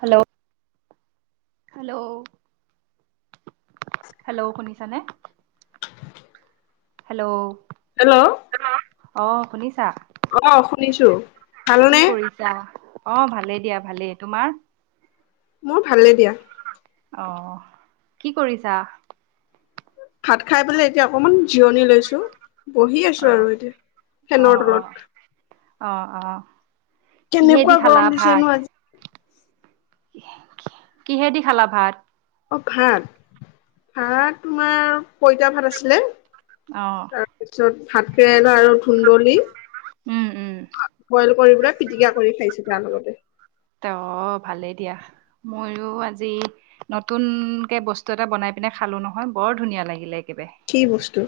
Hello hello. Hello শুনিছা নে hello. Hello. Hello অ' শুনিছা? অ', শুনিছো। কি ভালনে কৰিছা অ' ভালেই দিয়া ভালেই, তোমাৰ? মোৰ ভালে দিয়া। অ', কি কৰিছা? ভাত খাই পেলাই এতিয়া অকমান জিৰণি লৈছো বহি অ আছো আৰু এতিয়া অ ফেনৰ অ তলত। অ', অ', কিহেদি কেনেকুৱা খালা গৰম দিছে নো ভাত? আজি কিহে দি খালা ভাত? অ', ভাত ভাত তোমাৰ পইতা ভাত আছিলে। অ'। তাৰপিছত ভাত কেৰেলা আৰু ধুন্দলি। উম, উম। বইল কৰি পেলে পিটিকা কৰি খাইছো তাৰ লগতে। তে অ' ভালেই দিয়া, মইয়ো আজি নতুনকে বস্তু এটা পিনে খালো নহয় বৰ ধুনীয়া একেবাৰে। কি বস্তু?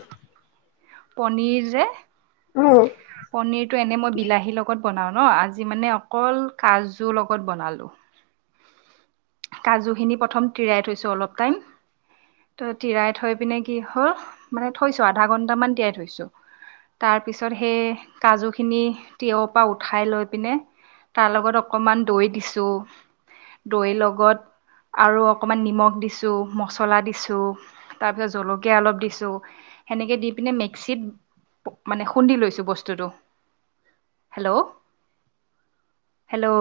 পনিৰ যে অ পনিৰটো এনে মই বিলাহীৰ লগত বনাওঁ ন আজি মানে অকল কাজু লগত বনালোঁ। কাজুখিনি প্ৰথম তিয়াই থোছো অলপ টাইম। ত' তিৰাই থৈ পিনে কি হ'ল মানে থৈছো আধা ঘন্টামান তিয়াই থৈছো। তাৰ পিছত সেই কাজুখিনি তিয়ৰ পৰা উঠাই লৈ পিনে। তাৰ লগত অকনমান দৈ দিছো দৈ লগত গত আৰু অকণমান নিমখ দিছো মছলা দিছো। তাৰ পিছত জলকীয়া অলপ দিছো সেনেকে দি পিনে মিক্সিত মানে খুন্দি লৈছোঁ বস্তুটো, হেল্ল'। হেল্ল'।